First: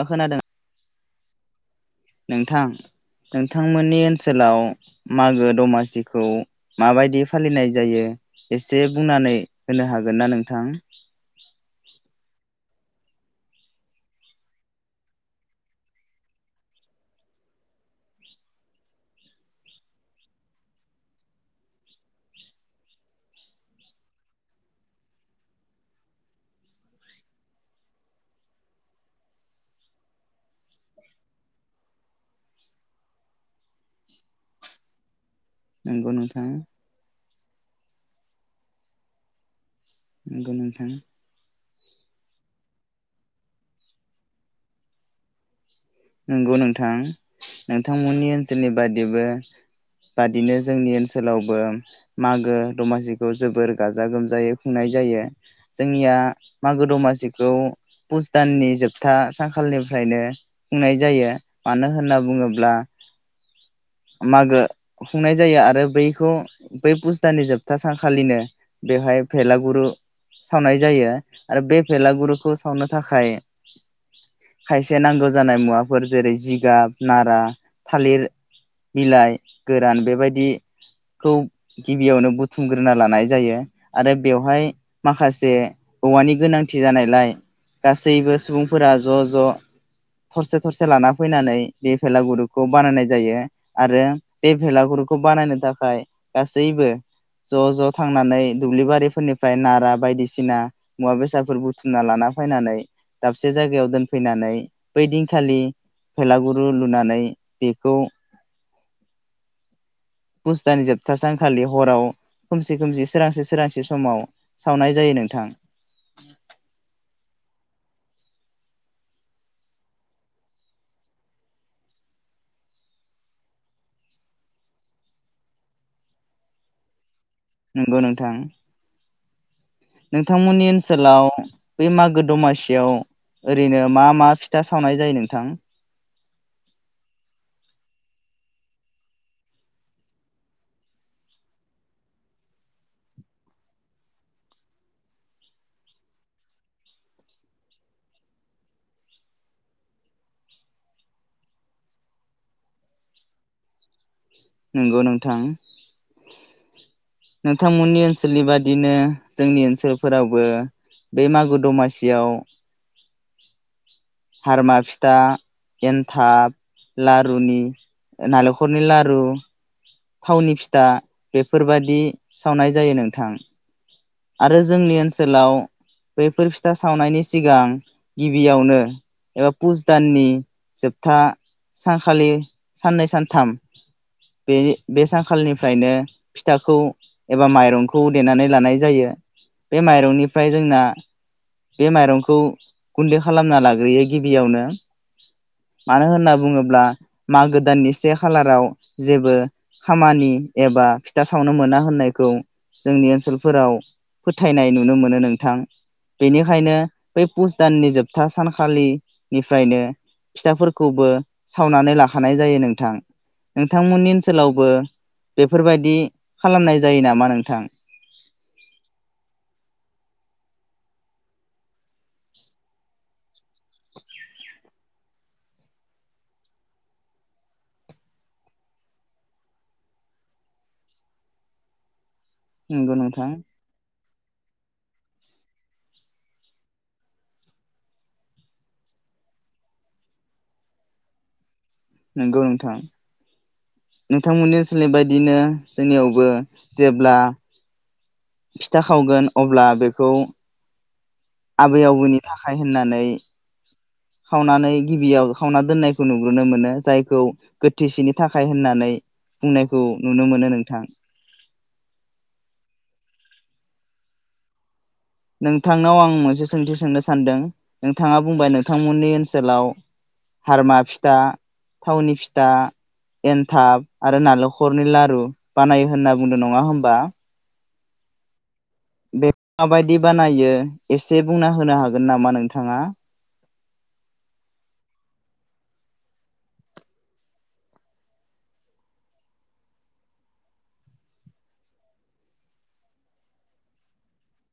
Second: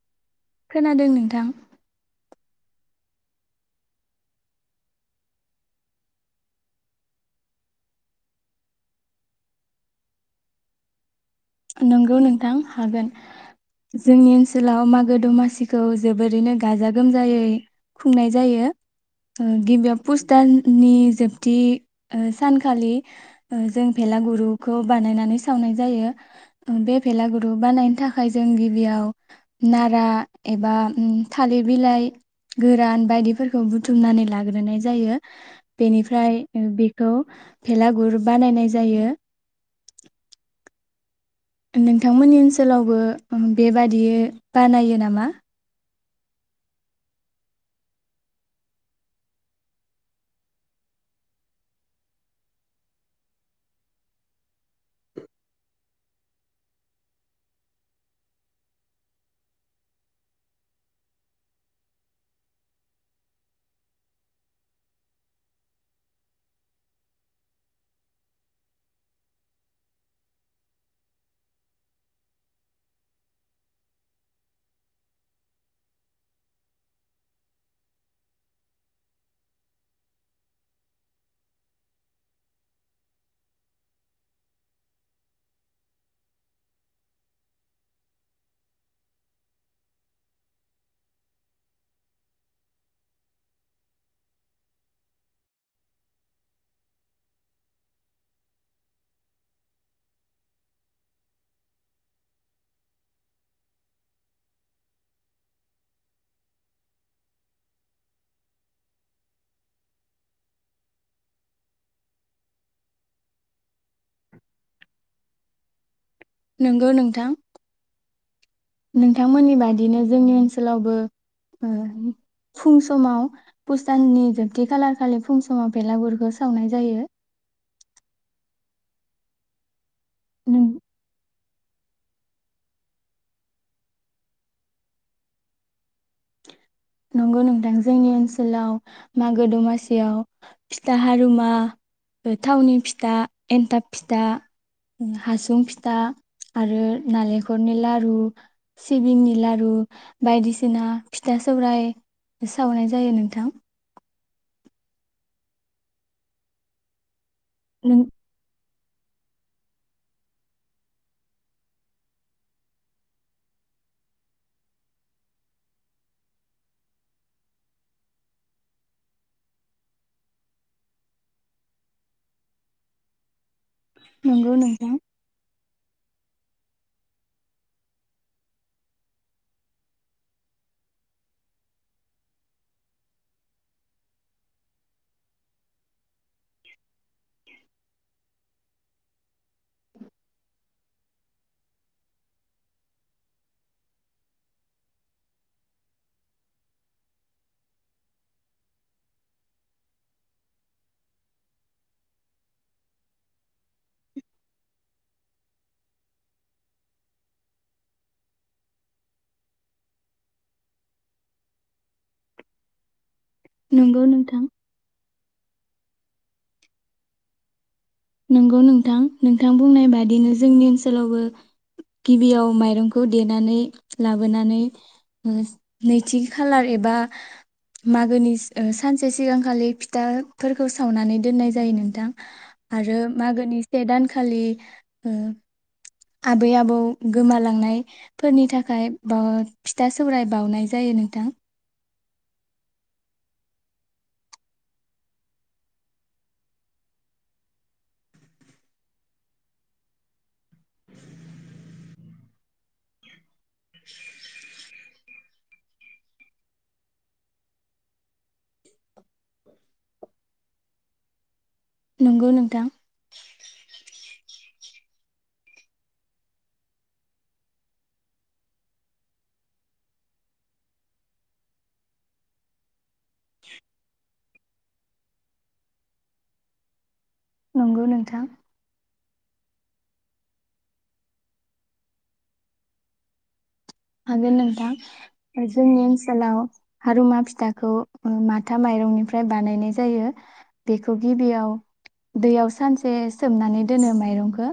ओ खोनादों। खोनादों नोंथां। नोंथां नोंथांमोननि ओनसोलाव मागो दमासिखौ माबायदि फालिनाय जायो एसे बुंनानै होनो हागोन ना नोंथां? नंगौ नोंथां हागोन जोंनि ओनसोलाव मागो दमासिखौ जोबोरैनो गाजा गोमजायै खुंनाय जायो ओ गिबियाव पुसदाननि जोबथि सानखालि जों भेलागुरुखौ बानायनानै सावनाय जायो। ओ बे भेलागुरु बानायनो थाखाय जों गिबियाव नारा एबा थालिर बिलाइ गोरान बायदिफोरखौ बुथुमनानै लाग्रोनाय जायो। नंगौ बेनिफ्राय नोंथां बेखौ भेलागुर बानायनाय जायो। नोंखौ नोंथां। नोंथांमोननि ओनसोलावबो बेबादि बानायो नामा? नंगौ नोंथां नोंथांमोननि ओनसोलनि बादिबो बादिनो जोंनि ओनसोलावबो मागो दमासिखौ जोबोर गाजा गोमजायै खुंनाय जायो जोंनिया मागो दमासिखौ पुस दाननि जोबथा सानखाालनिफ्रायनो खुंनाय जायो मानो होनना बुङोब्ला मागो खुंनाय जायो आरो बैखौ बै फुस दाननि जोबथा सानखालिनो बेवहाय भेलागुरु सावनाय जायो आरो बे भेलागुरुखौ सावनो थाखाय खायसे नांगौ जानाय मुवाफोर जेरै जिगाब नारा थालिर बिलाइ गोरान बेबायदिखौ गिबियावनो बुथुमग्रोना लानाय जायो आरो बेवहाय माखासे औवानि गोनांथि जानायलाय गासैबो सुबुंफोरा ज' ज' थरसे थरसे लाना फैनानै बे भेलागुरुखौ बानायनाय जायो आरो बे भेलागुरुखौ बानायनो थाखाय गासैबो ज' ज' थांनानै दुब्लि बारिफोरनिफ्राय नारा बायदिसिना मुवा बेसादफोर बुथुमना लाना फैनानै दाबसे जायगायाव दोनफैनानै बैदिनखालि भेलागुरु लुनानै बेखौ फुस दाननि जोबथा सानखालि हराव खोमसि खोमसि सोरांसि सोरांसि समाव सावनाय जायो नोंथां। नंगौ नोंथां नोंथांमोननि बादिनो जोंनि ओनसोलावबो ओ फुं समावपुस दाननि जोबथि खालार खालि फुं समाव बेलागुरखौ सावनाय जायो। नंगौ नोंथां। नोंथांमोननि ओनसोलाव बै मागो दमासियाव ओरैनो मा मा फिथा सावनाय जायो नोंथां? नंगौ नोंथां जोंनि ओनसोलाव मागो दमासियाव फिथा हारुमा थावनि फिथा एन्थाब फिथा हासुं फिथा आरो नालेंखरनि लारु सिबिंनि लारु बायदिसिना फिथा सौराय सावनाय जायो नोंथां। नंगौ नोंथां। नोंथां नों मोननि ओनसोलनि बादि बिदिनो जोंनि ओनसोलफोरावबो बे मागो दमासियाव हारमा फिथा एन्थाब लारुनि नालेंखरनि लारु थावनि फिथा बेफोरबायदि सावनाय जायो नोंथां। नंगौ आरो नोंथां जोंनि ओनसोलाव बैफोर फिथा सावनायनि सिगां गिबियावनो एबा पुज दाननि जोबथा सानखालि साननै सानथाम बे बे सानखालिनिफ्रायनो फिथाखौ एबा माइरंखौ देनानै लानाय ज जायो बे माइरंनिफ्राय जोंना बे माइरंखौ गुन्दै खालामना लाग्रोयो गिबियावनो मानो होनना बुङोब्ला मागो दाननि से खालाराव जेबो खामानि एबा फिथा सावनो मोना होननायखौ जोंनि ओनसोल फोराव फोथायनाय नुनो मोनो नोंथां बेनिखायनो ब पुस दाननि जोबथा सानखालिनिफ्रायनो फिथाफोरखौबो सावनानै लाखानाय जायो नोंथां। नंगौ नोंथांमोननि नोंथां ओनसोलावबो बेफोरबायदि खालामनाय जायो नामा नोंथां? नंगौ नोंथां नोंथां बुंनाय बादिनो जोंनि ओनसोलावबो गिबियाव माइरंखौ देनानै लाबोनानै ओ नैथि खालार एबा मागोनि सानसे सिगांखालि फिथाफोरखौ सावनानै दोननाय जायो नोंथां। नंगौ आरो नोंथां मागोनि से दानखालि ओ आबै-आबौ गोमालांनायफोरनि थाखाय बा फिथा-सौराय बाउनाय जायो नोंथां। नंगौ नोंथां नोंथांमोननि ओनसोलनि बायदिनो जोंनियावबो जेब्ला फिथा खावगोन अब्ला बेखौ आबै आबौनि थाखाय होननानै खावनानै गिबियाव खावना दोननायखौ नुग्रोनो मोनो जायखौ गोथिसेनि थाखाय होननानै बुंनायखौ नुनो मोनो नोंथां। नंगौ नोंथां। नोंथांनाव आं मोनसे सोंथि सोंनो सानदों नोंथाङा बुंबाय नोंथांमोननि ओनसोलाव हारमा फिथा, थावनि फिथा एन्थाब आरो नाल खरनि लारु बानायो होनना बुंदों नङा होमबा? नंगौ नोंथां। बेखौ माबायदि बानायो एसे बुंना होनो हागोन नामा नोंथाङा? हागोन नोंथां जोंनि ओनसोलाव हारुमा फिथाखौ माथा माइरंनिफ्राय बानायनाय जायो बेखौ गिबियाव दैयाव सानसे सोमनानै दोनो माइरंखो।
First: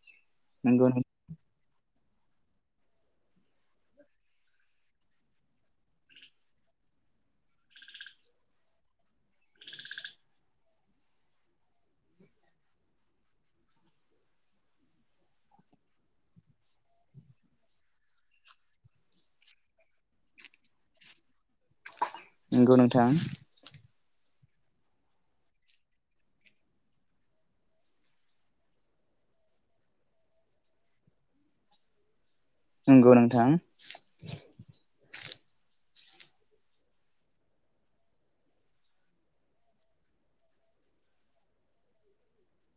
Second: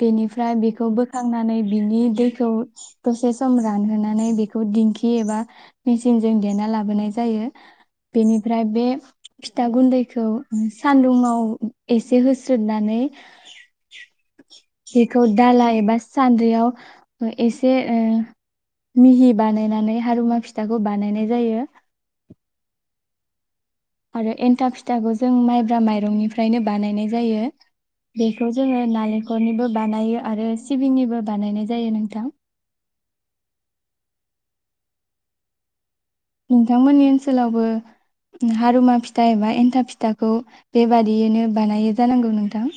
बेनिफ्राय बेखौ नंगौ बोखांनानै बिनि दैखौ दसे सम रानहोनानै बेखौ दिंखि एबा मेचिनजों देना लाबोनाय जायो बेनिफ्राय बे फिथा गुन्दैखौ सानदुंआव एसे होस्रोदनानै बेखौ दाला एबा सान्द्रियाव ए से ओ मिहि बानायनानै हारुमा फिथाखौ बानायनाय जायो। नंगौ नोंथां। आरो एन्था फिथाखौ जों माइब्रा माइरंनिफ्रायनो बानायनाय जायो बेखौ जोङो नालेंखलनिबो बानायो आरो सिबिंनिबो बानायनाय जायो नोंथां। नंगौ नोंथां। नोंथांमोननि ओनसोलावबो हारुमा फिथा एबा एन्थाब फिथाखौ बेबादियैनो बानायो जानांगौ नोंथां?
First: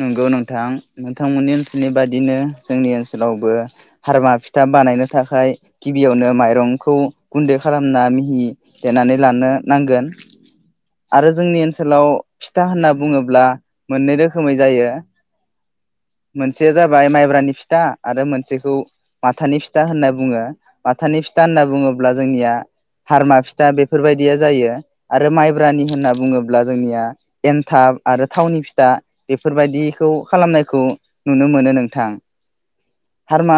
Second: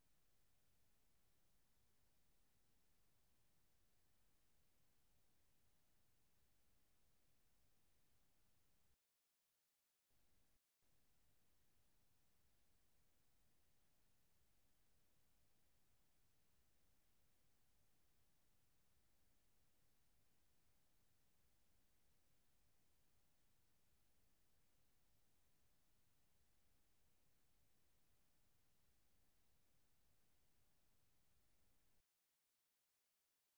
नंगौ नोंथां नोंथांमोननि ओनसोलनि बादिनो जोंनि ओनसोलावबो हारमा फिथा बानायनो थाखाय गिबियावनो माइरंखौ गुन्दै खालामना मिहि देनानै लानो नांगोन आरो जोंनि ओनसोलाव फिथा होनना बुङोब्ला मोननै रो खोमै जायो मोनसेया जाबाय माइब्रानि फिथा आरो मोनसेखौ माथानि फिथा होनना बुङो माथानि फिथा होनना बुङोब्ला जोंनिया हारमा फिथा बेफोरबायदिया जायो आरो माइब्रानि होनना बुङोब्ला जोंनिया एनथाब आरो थावनि फिथा बेफोरबायदिखौ खालामनायखौ नुनो मोनो नोंथां हारमा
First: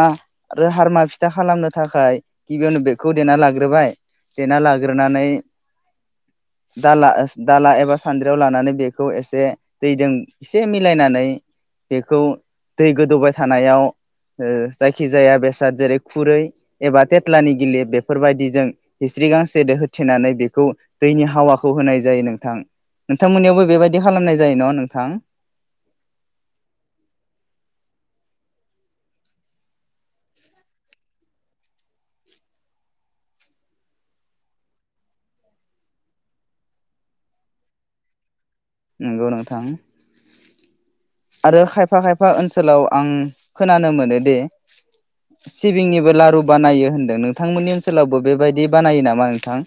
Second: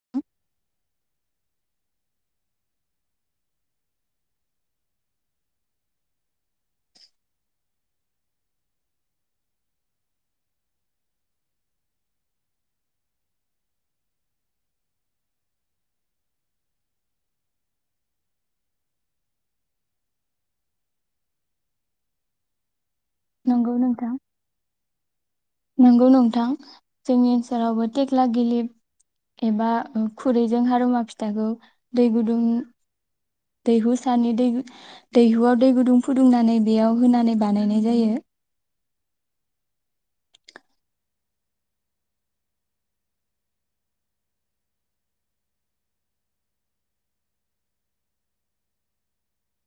आरो हारमा फिथा खालामनो थाखाय गिबियावनो बेखौ देना लाग्रोबाय देना लाग्रोनानै दाला दाला एबा सान्द्रियाव लानानै बेखौ एसे दैजों एसे मिलायनानै बेखौ दै गोदौबाय थानायाव ओ जायखिजाया बेसाद जेरै खुरै एबा थेथ्लानि [unintelligible] बेफोरबायदिजों हिस्रि गांसेदो होथेनानै बेखौ दैनि हावाखौ होनाय जायो नोंथां। नोंथांमोननियावबो नंगौ बेबायदि नोंथां खालामनाय जायो न' नोंथां? नंगौ नोंथां जोंनि ओनसोलावबो थेक्ला गिलिब एबा खुरैजों हारुमा फिथाखौ दै गुदुं दैहु सानि दै दैहुआव दै गुदुं फुदुंनानै बेयाव होनानै बानायनाय जायो। नंगौ नोंथां आरो खायफा खायफा ओनसोलाव आं खोनानो मोनोदि सिबिंनिबो लारु बानायो होनदों नोंथांमोननि ओनसोलावबो बेबायदि बानायो नामा नोंथां?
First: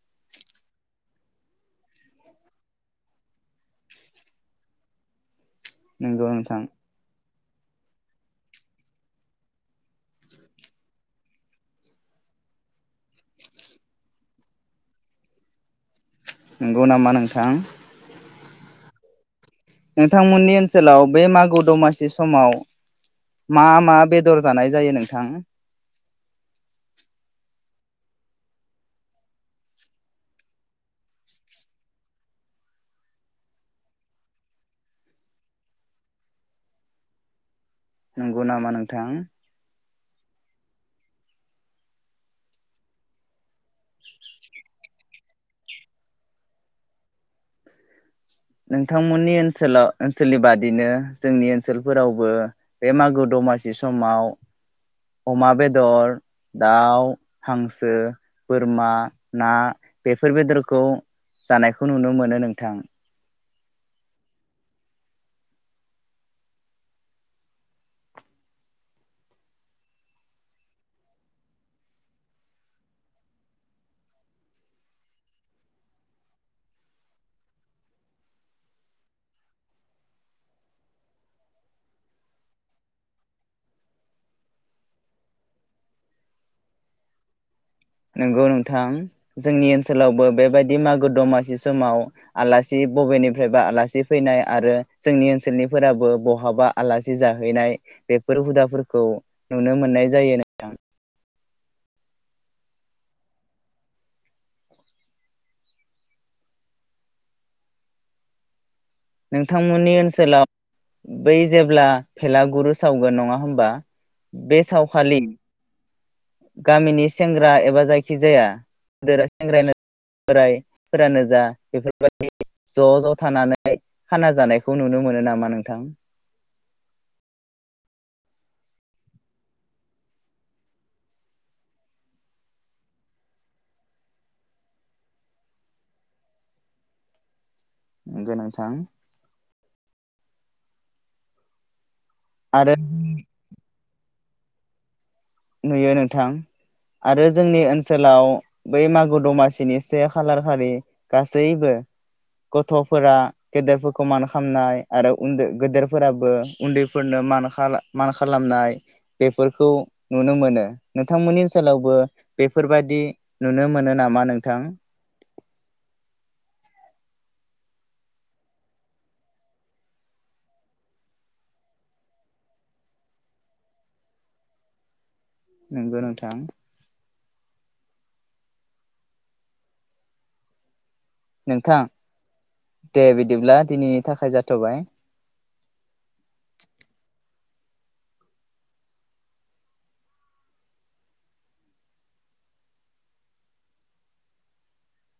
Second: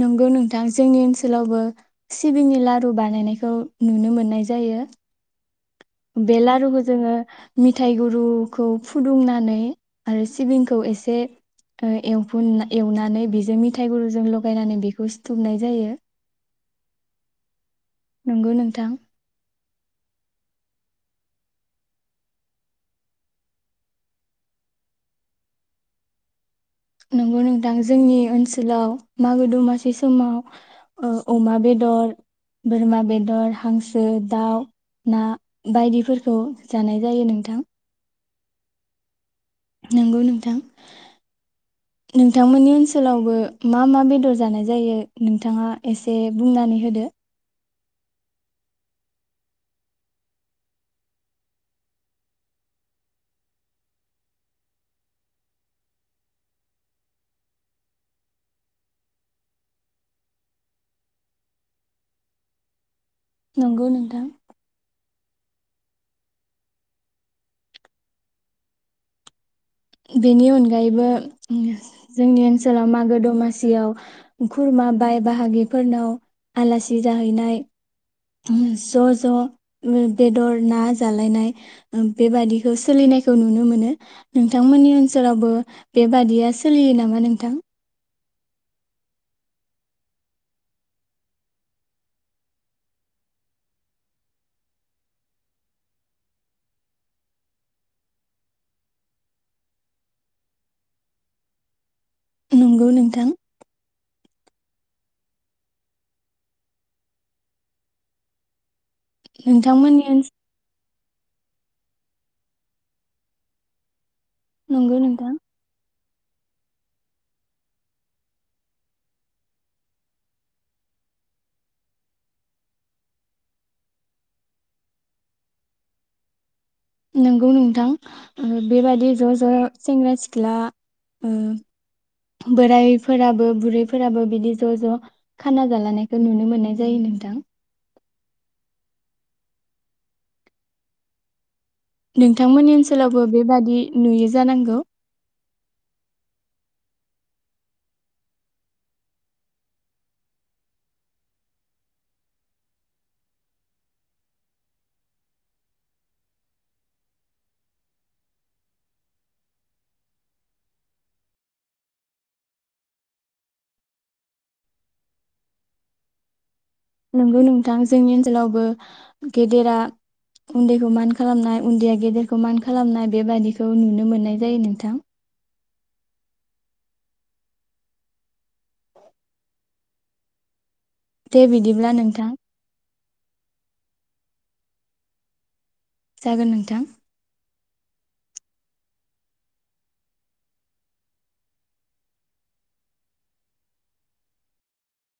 नंगौ नोंथां जोंनि ओनसोलावबो सिबिंनि लारु बानायनायखौ नुनो मोननाय जायो। नंगौ बे नोंथां लारुखौ जोङो मिथाइ गुरुखौ फुदुंनानै आरो सिबिंखौ एसे ओ एवफु एवनानै बेजों मिथायाइ गुरुजों लगायनानै बेखौ सिुथुमनाय जायो। नंगौ नामा नोंथां? नंगौ नोंथां। नोंथांमोननि ओनसोलाव बे मागो दमासि समाव मा मा बेदर जानाय जायो नोंथां? नंगौ नोंथां जोंनि ओनसोलाव मागो दमासि समाव ओ अमा बेदर, बोरमा बेदर, हांसो, दाउ, ना बायदिफोरखौ जानाय जायो नोंथां। नंगौ नामा नोंथां? नंगौ नोंथां नोंथांमोननि ओनसोलावबो मा मा बेदर जानाय जायो? नोंथांङा एसे बुंनानै होदो नोंथांमोननि ओनसोलाव ओनसोलनि बादिनो जोंनि ओनसोलफोरावबो बे मागो दमासि समाव अमा बेदर, दाउ, हांसो, बोरमा, ना बेफोर बेदरखौ जानायखौ नुनो मोनो नोंथां। नंगौ नोंथां। बेनि अनगायैबो जोंनि ओनसोलाव मागो दमासियाव खुरमा बाय बाहागिफोरनाव आलासि जाहैनाय ज' ज' बेदर ना जालायनाय बेबादिखौ सोलिनायखौ नुनो मोनो नोंथांमोननि ओनसोलावबो बेबादिया सोलियो नामा नोंथां? नंगौ नोंथां जोंनि ओनसोलावबो बेबायदि मागो दमासि समाव आलासि बबेनिफ्रायबा आलासि फैनाय आरो जोंनि ओनसोलनिफोराबो बहाबा आलासि जाहैनाय बेफोर हुदाफोरखौ नुनो मोननाय जायो नोंथां। नंगौ नोंथां। नोंथांमोननि ओनसोलाव बै जेब्ला भेलागुरु सावगोन नङा होनोमबा? बे नंगौ सावखालि नोंथां गामिनि सेंग्रा एबा जायखिजाया [inaudible] सेंग्रायानो बोरायफोरानो जा बेफोरबायदि ज' ज' थानानै खाना जानायखौ नुनो मोनो नामा नोंथां? नोंगौ नोंथां ओ बेबादि ज' ज' सेंग्रा सिख्ला ओ बोरायफोराबो बुरैफोराबो बिदि ज' ज' खाना जालानायखौ नुनो मोननाय जायो नोंथां। नोंगो नोंथां। आरो नोंथांमोननि ओनसोलावबो बेबादि नुयो जानांगौ नुयो नोंथां, आरो जोंनि ओनसोलाव बै मागो दमासिनि से खालार खालि गासैबो, गथ'फोरा गेदेरफोरखौ मान खालामनाय आरो उन्दै गोदोरफोराबो उन्दैफोरनो मान मान खालामनाय बेफोरखौ नुनो मोनो नोंथांमोननि ओनसोलावबो बेफोरबादि नुनो मोनो नामा नोंथां? नंगौ नोंथां जोंनि ओनसोलावबो गेदेरा उन्दैखौ मान खालामनाय उन्दैया गेदेरखौ मान खालामनाय बेबादिखौ नुनो मोननाय जायो नोंथां। नंगौ नोंथां। दे बिदिब्ला नोंथां दे बिदिब्ला दिनैनि थाखाय जाथ'बाय, जागोन नोंथां